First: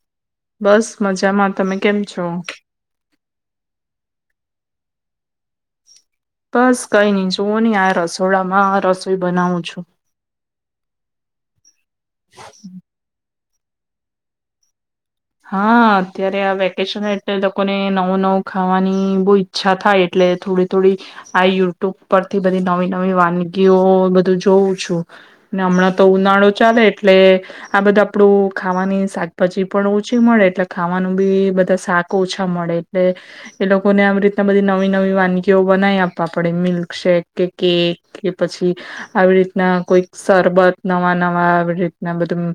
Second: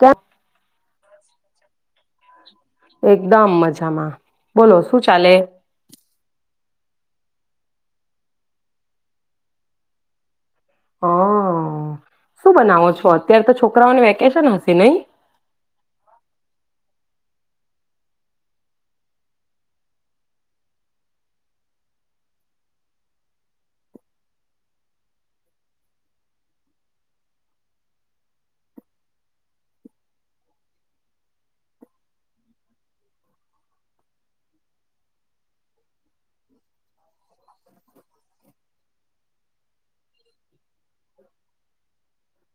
ક્યા બસ મજામાં. તમે કેમ છો? દમ મજામાં, બોલો શું ચાલે? બસ કઈ નઈ, જોુુંની આ રસોડામાં રસોઈ બનાવું છું. હા, શું બનાવો છો? અત્યારે તો છોકરાઓને વેકેશન હશે નઈ? હા, અત્યારે આ વેકેશન એટલે લોકોને નવું નવું ખાવાની બહુ ઈચ્છા થાય, એટલે થોડી થોડી આ યુટ્યુબ પરથી બધી નવી નવી વાનગીઓ બધું જોઉં છું ને હમણાં તો ઉનાળો ચાલે એટલે આ બધું આપડું ખાવાની શાકભાજી પણ. ઓછી મળે એટલે ખાવાનું બી બધા શાક ઓછા મળે, એટલે એ લોકોને આવી રીતના બધી નવી નવી વાનગીઓ બનાવી આપવા પડે, મિલ્ક શેક કે કેક કે પછી આવી રીતના કોઈક સરબત નવા નવા આવી રીતના બધું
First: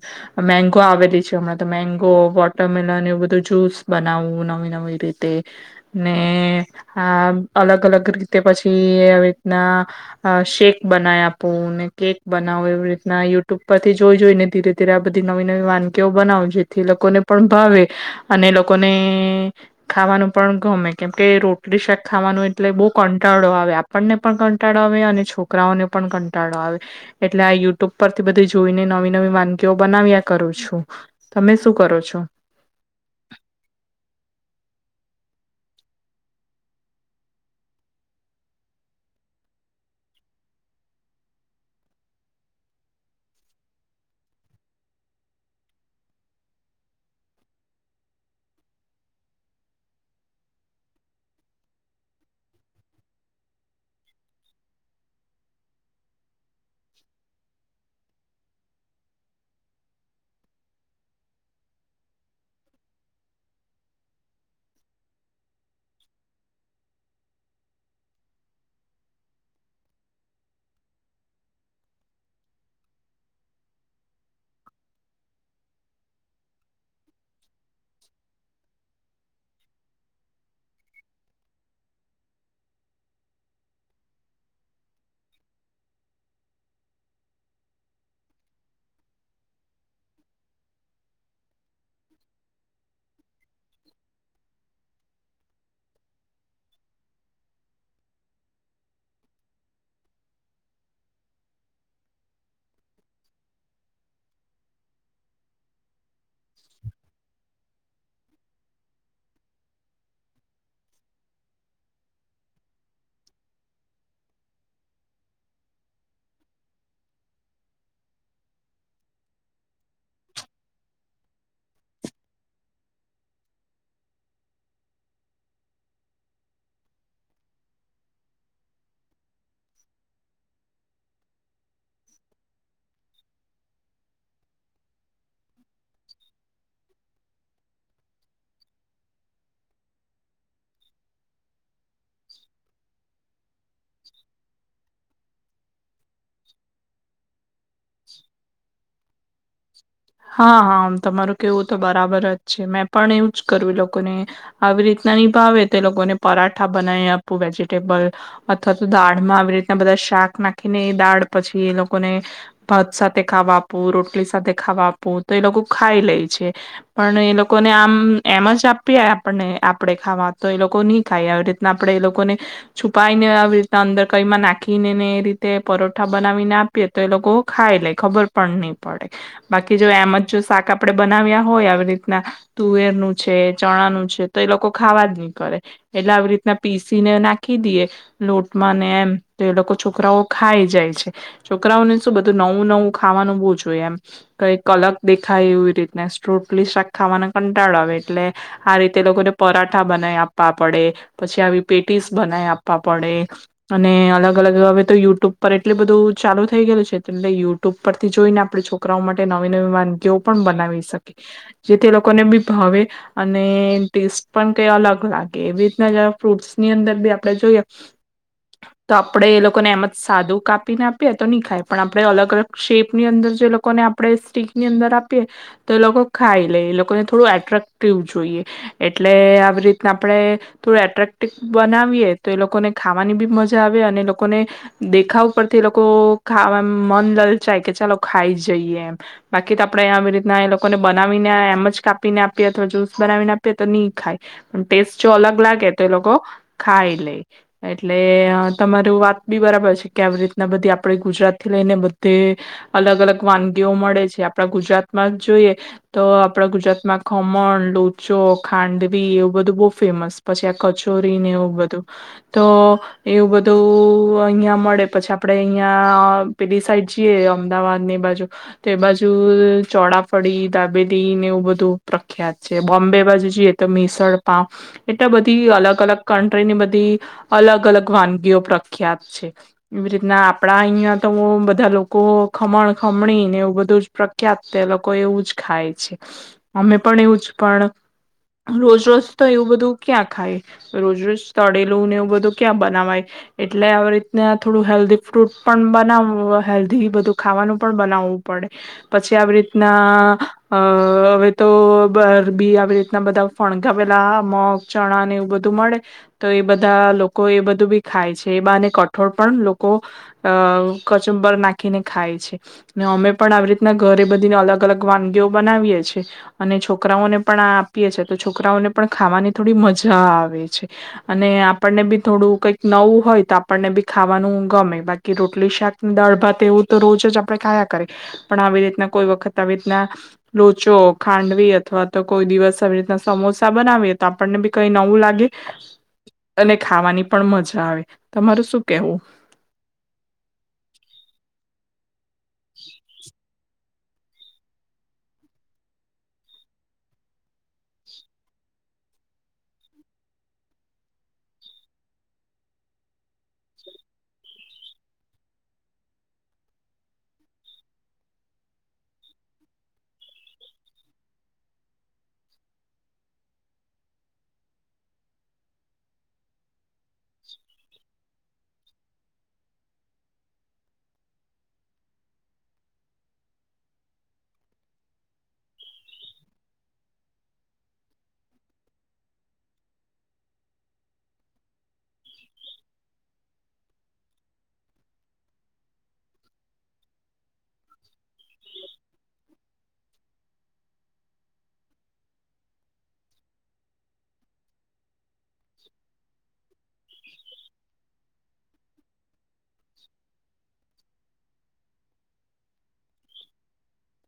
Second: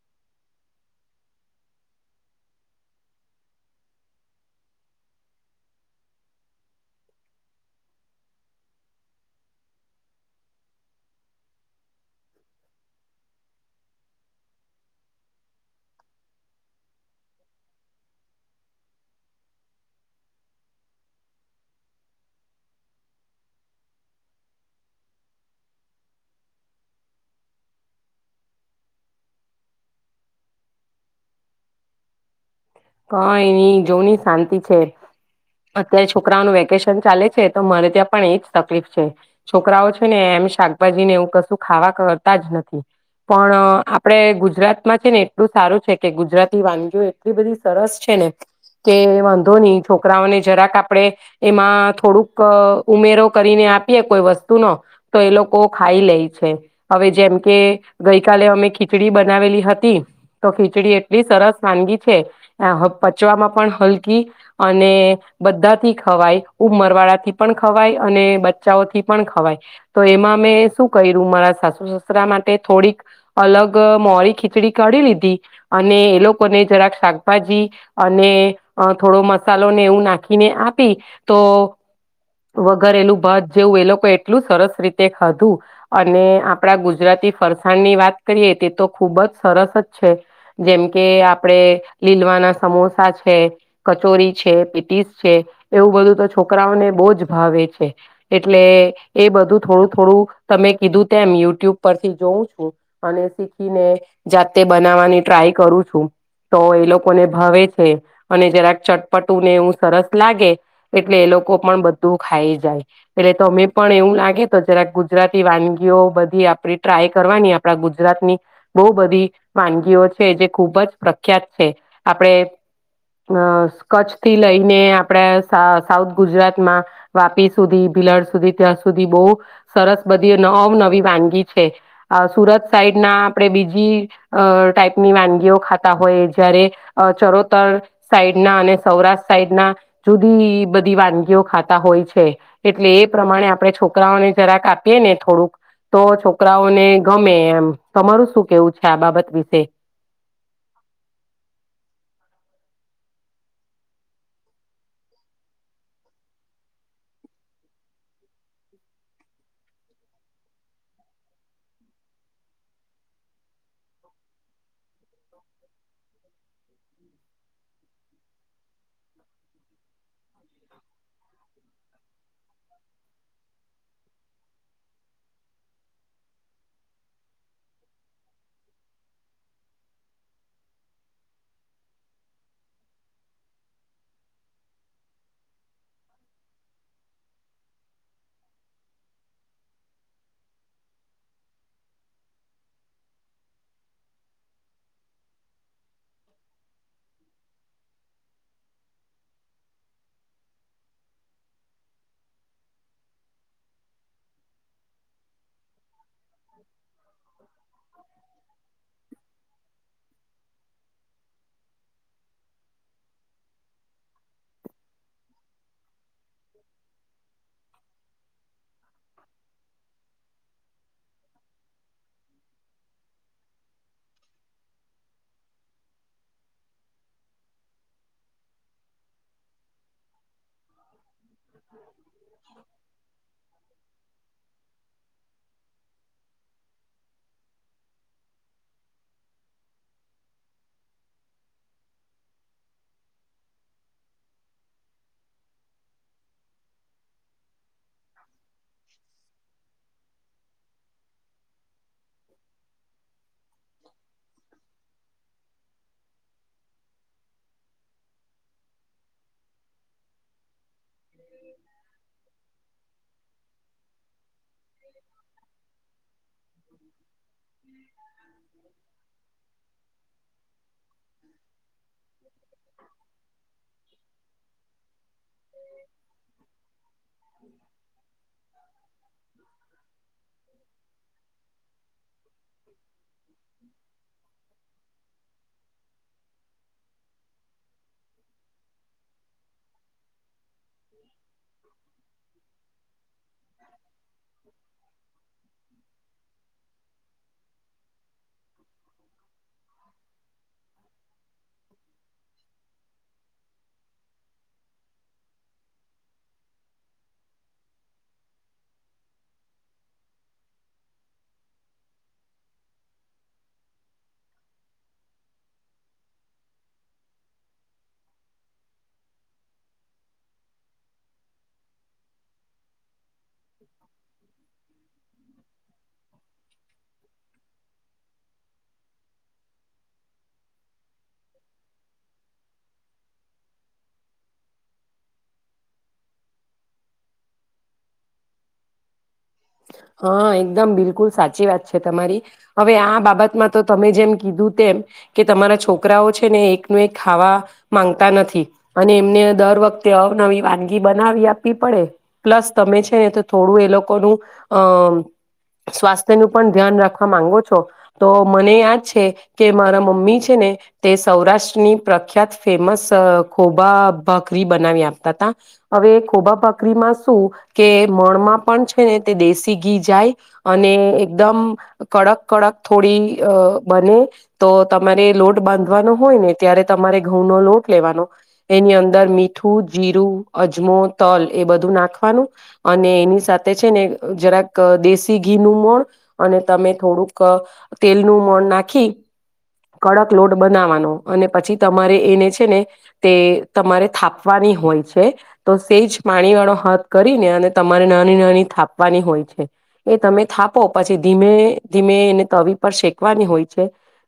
મેગો આવેલી છે હમણાં તો, મેગો. વોટરમિલન એવું બધું જ્યુસ બનાવવું નવી નવી રીતે ને આ અલગ અલગ રીતે પછી આવી રીતના શેક બનાવી આપવું ને કેક બનાવું એવી રીતના યુટ્યુબ પરથી જોઈ જોઈને ધીરે ધીરે આ બધી નવી નવી વાનગીઓ બનાવું, જેથી લોકોને પણ ભાવે અને લોકોને ખાવાનું પણ ગમે, કેમકે રોટલી શાક ખાવાનું એટલે બહુ કંટાળો આવે, આપણને પણ કંટાળો આવે અને છોકરાઓને પણ કંટાળો આવે, એટલે આ યુટ્યુબ પરથી બધી જોઈને નવી નવી વાનગીઓ બનાવ્યા કરું છું, તમે શું કરો છો? [unintelligible] કઈની જોની શાંતિ છે. અત્યારે છોકરાઓનું વેકેશન ચાલે છે તો મરે ત્યાં પણ એજ તકલીફ છે. છોકરાઓ છે ને એમ શાકભાજી ને એવું કશું ખાવા કરતા જ નથી, પણ આપડે ગુજરાત માં છે ને એટલું સારું છે કે ગુજરાતી વાનગીઓ એટલી બધી સરસ છે ને કે વાંધો ની છોકરાઓને જરાક આપડે એમાં થોડુંક ઉમેરો કરીને આપીએે કોઈ વસ્તુનો, તો એ લોકો ખાઈ લે છે. હવે જેમકે ગઈ કલે અમે ખીચડી બનાવેલી હતી તો ખીચડી એટલી સરસ વાનગી છે પચવામાં પણ હલકી અને બધાથી ખવાય ઉમરવાળાથી પણ ખવાય અને બચ્ચાઓથી પણ ખવાય, તો એમાં મેં શું કર્યું મારા સાસુ સસુરા માટે થોડીક અલગ મોરી ખીચડી કાઢી લીધી અને એ લોકોને જરાકા શાક ભાજી અને થોડો મસાલો ને એવું નાખીને આપી તો વગરેલું ભાત જેવું એ લોકો એટલું સરસ રીતે ખાધું અને આપડા ગુજરાતી ફરસાણ ની વાત કરીએ તે તો ખુબજ સરસ જ છે, જેમ કે આપડે લીલવાના સમોસા છે, કચોરી છે, પીટીસ છે, એવું બધું તો છોકરાઓને બહુ જ ભાવે છે, એટલે એ બધું થોડું થોડું તમે કીધું તેમ યુટ્યુબ પરથી જોઉં છું અને શીખીને જાતે બનાવવાની ટ્રાય કરું છું. તો એ લોકોને ભવે છે અને જરાક ચટપટુંને એવું સરસ લાગે એટલે એ લોકો પણ બધું ખાઈ જાય, એટલે તો અમે પણ એવું લાગે તો જરાક ગુજરાતી વાનગીઓ બધી આપડી ટ્રાય કરવાની આપડા ગુજરાતની બો બધી વાનગીઓ છે જે ખૂબજ પ્રખ ખીયાત છે. આપડે અહ કચ્છથી લઈને આપડા સાઉથ ગુજરાતમાં વાપી સુધી, ભિલાડ સુધી, ત્યાં સુધી, બહુ સરસ બધી અવનવી વાનગી છે. આ સુરત સાઈડ ના આપડે બીજી ટાઈપની વાનગીઓ ખા ય જયારે ચરોતર સાઈડના અને સૌરાષ્ટ્ર સાઈડના જુદી બધી વાનગીઓ ખાતા હોય છે એટલે એ પ્રમાણે. આપણે છોકરાઓને જરાક આપીએ ને થોડુંક. તો છોકરાઓને ગમે એમ. તમારું શું કેવું છે. આ બાબત વિ. હા હા. તમારું કેવું તો બરાબર જ છે મેં પણ એવું જ ક એ લોકોને આવી રીતના ની ભાવે તો લોકોને પરાઠા બનાવી આપવું વેજીિટેબલ અથવા તો દાળ માં આવી રીતના બધા શાક નાખીને એ દાળ પછી એ લોકોને ભત સાથે ખાવા આપવું. આપલી સાથે ખાવા આપવું તો એ લોકો ખાઈ લે છે પણ એ લોકોને આમ એમ જ આપી આપણને આપણેે ખાવા તો એ લોકો નહી ખાઈ આવી રીતના આપડણે એ લોકોને છુપાઈને આવી રીતના અંદર કઈમાં નાખીને ને એ રીતે પરોઠા બનાવીને આપીએ તો એ લોકો ખાઈ લે ખબર પણ નહી. પાડી બાકી જો એમ જ જો શાક આપડે બનાવ્યા હોય આવી રીતના તુવેરનું છે ચણાનું છે તો એ લોકો ખાવા જ નહી કરે એટલે આવી રીતના પીસીને નાખી દઈએ લોટમાંને એમ તો એ લોકો છોકરાઓ ખાઈ જાય છે છોકરાઓને શું બધું નવું નવું ખાવાનું બહુ. કઈક કલગ દેખાય એવી રીત રોટલી શાક ખાવાના કંટાળ આવે એટલે આ રીતે લોકોને પરાઠા બનાવી આપવા પડે પછી આવી પેટીસ બનાવી આપવા પડે અને અલગ અલગ હવે તો યુટ્યુબ પર એટલી બધું ચાલુ થઈ ગયેલું છે એટલે યુટ્યુબ પરથી જોઈને. આપણે છોકરાઓ માટે નવી નવી વાનગીઓ પણ બનાવી શકીએ જેથી એ લોકોને બી ભવે અને ટેસ્ટ પણ કઈ અલગ લાગે એવી રીતના જ ફ્રૂટ્સની અંદર બી આપણે જોઈએ તો આપણે એ લોકોને એમ જ સાદું કાપીને આપીએ તો નહી ખાય પણ આપણે અલગ અલગ શેપની અંદર જે લોકોને આપણે સ્ટીકની અંદર આપીએ તો એ લોકો ખાઈ લે એ લોકોને થોડું એટ્રેક્ટિવ જોઈએ એટલે આવી રીતના આપણે થોડું એટક્ટ. બનાવીએ તો એ લોકોને ખાવાની બી મજા આવે અને એ લોકોને દેખાવ પરથી લોકો ખા મન લલચાય કે ચાલ. ખાઈ જઈએ એમ બાકી તો આપણે આવી રીતના એ લોકોને બનાવીને એમ જ કાપીને આપીએ અથવા જ્યુસ બનાવીને આપીએ તો નહી ખાય પણ ટેસ્ટ જો અલગ લાગે તો એ લોકો ખાઈ લે એટલે તમાર વાત બી બરાબર છે કે આવી રીતના બધી આપણે ગુજરાતથી લઈને બધે. અલગ અલગ વાનગીઓ મળે છે. આપડા ગુજરાતમાં જોઈએ તો આપણા ગુજરાતમાં ખમણ, લુચો, ખાંડવી એવું બધું બહુ ફેમસ પછી આ કચ્છ ડુંગરીને એવું બધું તો. એવું બધું અહિયાં મળે પછી આપડે અહિયાં પેલી સાઈડ જઈએ એમ. અમદાવાદ ની બાજુ તો એ બાજુ ચોડાફડી, દાબેલી ને એવું બધું પ્રખ્યાત છે. બોમ્બે બાજુ જઈએ તો મિસળપ એટલા બધી અલગ અલગ કન્ટ્રીની બધી અલગ અલગ વાનગીઓ પ્રખ્યાત છે. એવી રીતના આપડા અહીંયા તો બધા લોકો ખમણ, ખમણી ને એવું બધું જ પ્રખ્યાત તે લોકો એવું જ ખાય છે. અમે પણ એવું જ પણ રોજ રોજ તો એવું બધું ક્યાં ખાય. રોજ રોજ તળેલું ને એવું બધું ક્યાં બનાવાય એટલે આવી રીતના થોડું હેલ્ધી ફ્રૂટ પણ બનાવ હોવા હેલ્થી ને બધુ ખાવાનું પણ બનાવવું પડે. પછી આવી રીતના અ હવે તો બરબી આવી રીતના બધા ફણગાવેલા મગ, ચણા ને એવું બધું મળે તો એ બધા લોકો એ બધું બી ખાય છે. એ બાને કઠોળ પણ લોકો અ કચુંબર નાખીને ખાય છે. ને અમે પણ આવી રીતના ઘરે બધીને અલગ અલગ વાનગીઓ બનાવીએ છીએ અને છોકરાઓને પણ આ આપીએ છે. તો છોકરાઓને પણ ખાવાની થોડી મજા આવે છે અને આપણને બી થોડું કંઈક નવું હોય તો આપણને બી ખાવાનું ગમે બાકી રોટલી, શાક, દાળભાત એવું તો રોજ જ આપણે ખાયા કરીએ. પણ આવી રીતના કોઈ વખત આવી રીતના લોચો, ખાંડવી અથવા તો કોઈ દિવસ આવી રીતના સમોસા બનાવીએ તો આપણને બી કઈ નવું લાગે અને ખાવાની પણ મજા આવે. તમારું શું કેવું? હા એકદમ બિલકુલ સાચી વાત છે તમારી હવે આ બાબતમાં તો તમે જેમ કીધું તેમ કે તમારા છોકરાઓ છે ને એકનું એક ખાવા માંગતા નથી અને એમને દર વખતે અવનવી વાનગી બનાવી આપવી પડે પ્લસ તમે છે ને તો થોડું એ લોકોનું અ સ્વાસ્થ્ય નું પણ ધ્યાન રાખવા માંગો છો. તો મને યાદ છે કે મારા મમ્મી છે ને તે સૌરાષ્ટ્રની પ્રખ્યાત ફેમસ ખોભા ભકરી બનાવી આપતા હતા. હવે ખોભા ભકરીમાં શું કે મણમાં પણ છે ને દેશી ઘી જાય અને એકદમ કડક કડક થોડી અ બને તો તમારે લોટ બાંધવાનો હોય ને ત્યારે તમારે ઘઉં નો લોટ લેવાનો એની અંદર મીઠું, જીરું, અજમો, તલ એ બધું નાખવાનું અને એની સાથે છે ને જરાક દેશી ઘીનું મણ અને તમે થોડુંક તેલનું મોણ નાખી કડક લોટ બનાવાનો અને પછી તમારે એને છે ને તે તમારે થાપવાની હોય છે. તો સેજ પાણી વાળો હથ કરીને અને તમારે નાની નાની થાપ વાની હોય છે એ તમે થાપો પછી ધીમે ધીમે એને તવી પર શેકવાની હોય છે.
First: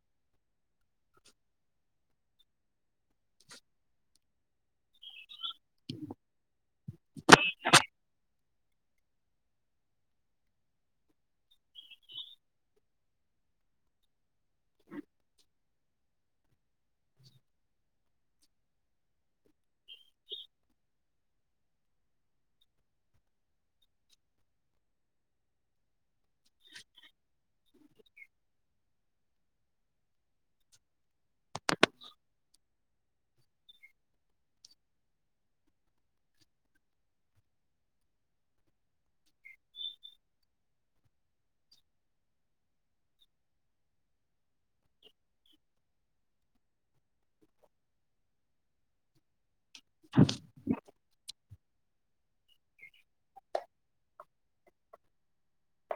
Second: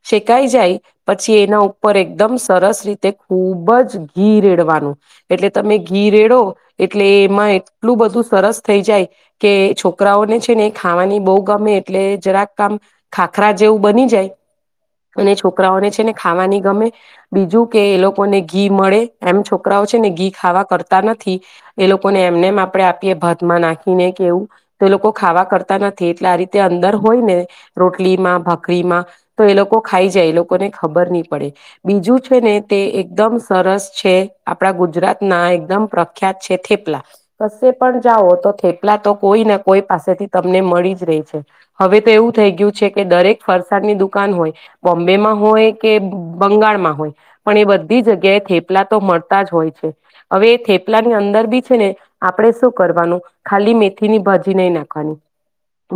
શેકાઈ જાય પછી એના ઉપર એકદમ સરસ રીતે ખુબ જ ઘી રેડવાનું એટલે તમે ઘી રેડો એટલે એમાં એટલું બધું સરસ થઈ જાય કે છોકરાઓને છે ને એ ખાવાની બહુ ગમે એટલે જરાક કામ ખાખરા જેવું બની જાય અને છોકરાઓને છે ને ખાવાની ગમે બીજું કે એ લોકોને ઘી મળે એમ છોકરાઓ છે ને ઘી ખાવા કરતા નથી. એ લોકોને એમને આપણે આપીએ ભાતમાં નાખીને કેવું તો એ લોકો ખાવા કરતા નથી એટલે આ રીતે અંદર હોય ને રોટલીમાં ભાખરીમાં તો એ લોકો ખાઈ જાય એ લોકોને ખબર નહી પડે. બીજું છે ને તે એકદમ સરસ છે આપડા ગુજરાત ના એકદમ પ્રખ્યાત છે થેપલા કશે પણ જાઓ તો થપ થેપલા તો કોઈ ના કોઈ પાસેથી તમને મળી જ રહી છે. હવે તો એવું થઈ ગયું છે કે દરેક ફરસાદની દુકાન હોય બોમ્બેમાં હોય કે બંગાળમાં હોય પણ એ બધી જગ્યાએ થેપલા તો મળ તા જ હોય છે હવે એ થેપલા ની અંદર બી છે ને, આપડે શું કરવાનું ખાલી મેથીની ભાજી નહીં નાખવાની,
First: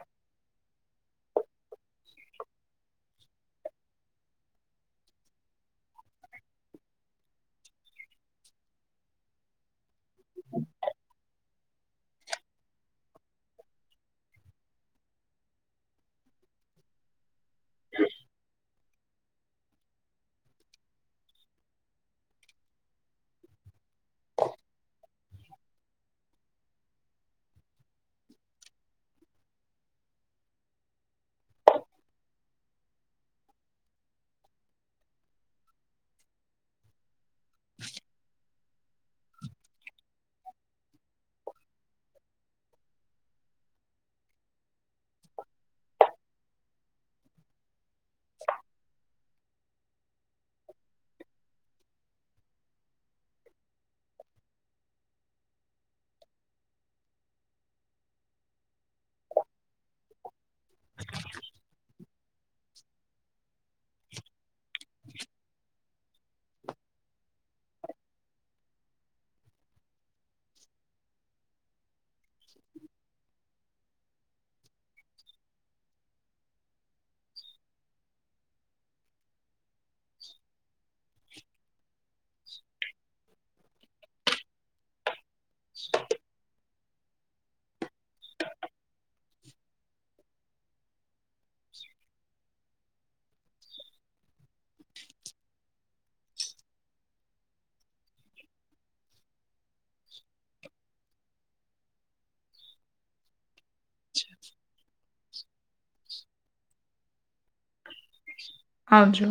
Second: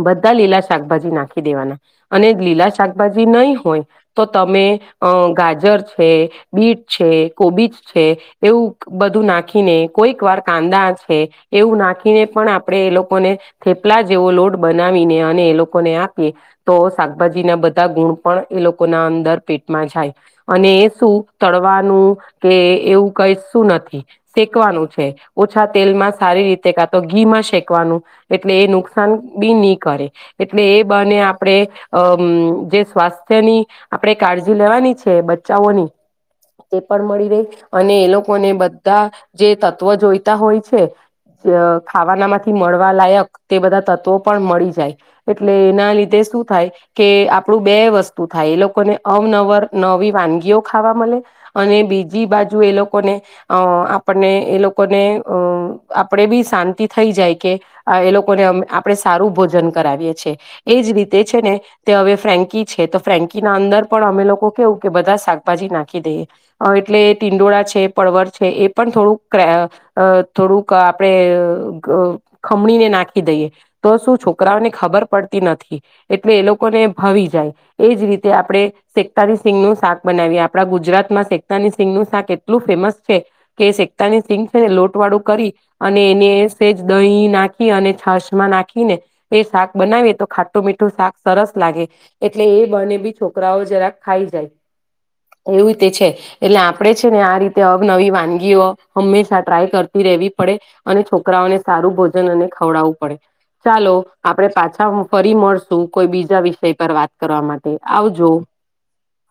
બધા લીલા શાકભાજી નાખી દેવાના. અને લીલા શાકભાજી નહીં હોય, તો તમે ગાજર છે, બીટ છે, કોબીજ છે, એવું બધું નાંખીને, કોઈક વાર કાંદા છે, એવું નાખી ને પણ આપણે એ લોકોને થેપલા જેવો લોટ બનાવીને અને એ લોકોને આપીએ તો શાકભાજીના બધા ગુણ પણ એ લોકોના અંદર પેટમાં જાય. અને શું, તળવાનું કે એવું કઈ શું નથી શેકવાનું છે, ઓછા તેલમાં સારી રીતે તે કાં તો ઘીમાં શેકવાનું, એટલે એ નુકસાન બી ની કરે. એટલે એ બાને આપણેે અ જે સ્વાસ્થ્યની આપણેે કાળજી લેવાની છે બચ્ચાઓની, એ પણ મળી રેય અને એ લોકોને બધ બધા જે તત્વો જોઈતા હોય છે ખાવાનામાંથી મળવા લાયક, તે બધા તત્વો પણ મળી જાય. એટલે એના લીધે શું થાય, કે આપણું બે વસ્તુ થાય. એ લોકોને અવનવર નવી વાનગીઓ ખાવા મલે, અને બીજી બાજુ એ લોકોને અ આપણને એ લોકોને અ આપડે બી શાંતિ થઈ જાય, કે એ લોકોને આપડે સારું ભોજન કરાવીએ છે. એજ રીતે છે ને તે હવે ફ્રેન્કી છે, તો ફ્રેન્કીના અંદર પણ અમે લોકો કેવું કે બધા શાકભાજી નાખી દઈએ. એટલે ટિંડોળા છે પળવર છે એ પણ થોડુંક ક થોડુંક ક આપડે ગ ખમણીને નાખી દઈએ. તો શું છોકરાઓને ખબર પડતી નથી. એટલે એ લોકોને ભાવી જાય. એજ રીતે આપણે સેકટાની સિંગનું શાક બનાવીએ. આપડા ગુજરાતમાં શેગટાની સિંગનું શાક એટલું ફેમસ છે કે શેગટાની શિંગ છે ને, લોટવાળું કરી અને એને સ્હેજ દહીં નાખી અને છાશ માં નાખીને એ શાક બનાવીએ, તો ખાટું મીઠું શાક સરસ લાગે. એટલે એ બહાને બી છોકરાઓ જરાક ખાઈ જાય. એવી રીતે છે. એટલે આપણેે છે ને આ રીતે અવનવી વાનગીઓ હંમેશા ટ્રાય કરતી રેવી અને છોકરાઓને સારું ભોજન અને ખવડાવવું પડે. ચાલો આપડે પાછા મ ફરી મળશું કોઈ બીજ બીજા વિષય પર વાત કરવા માટે. આવજો આવજો.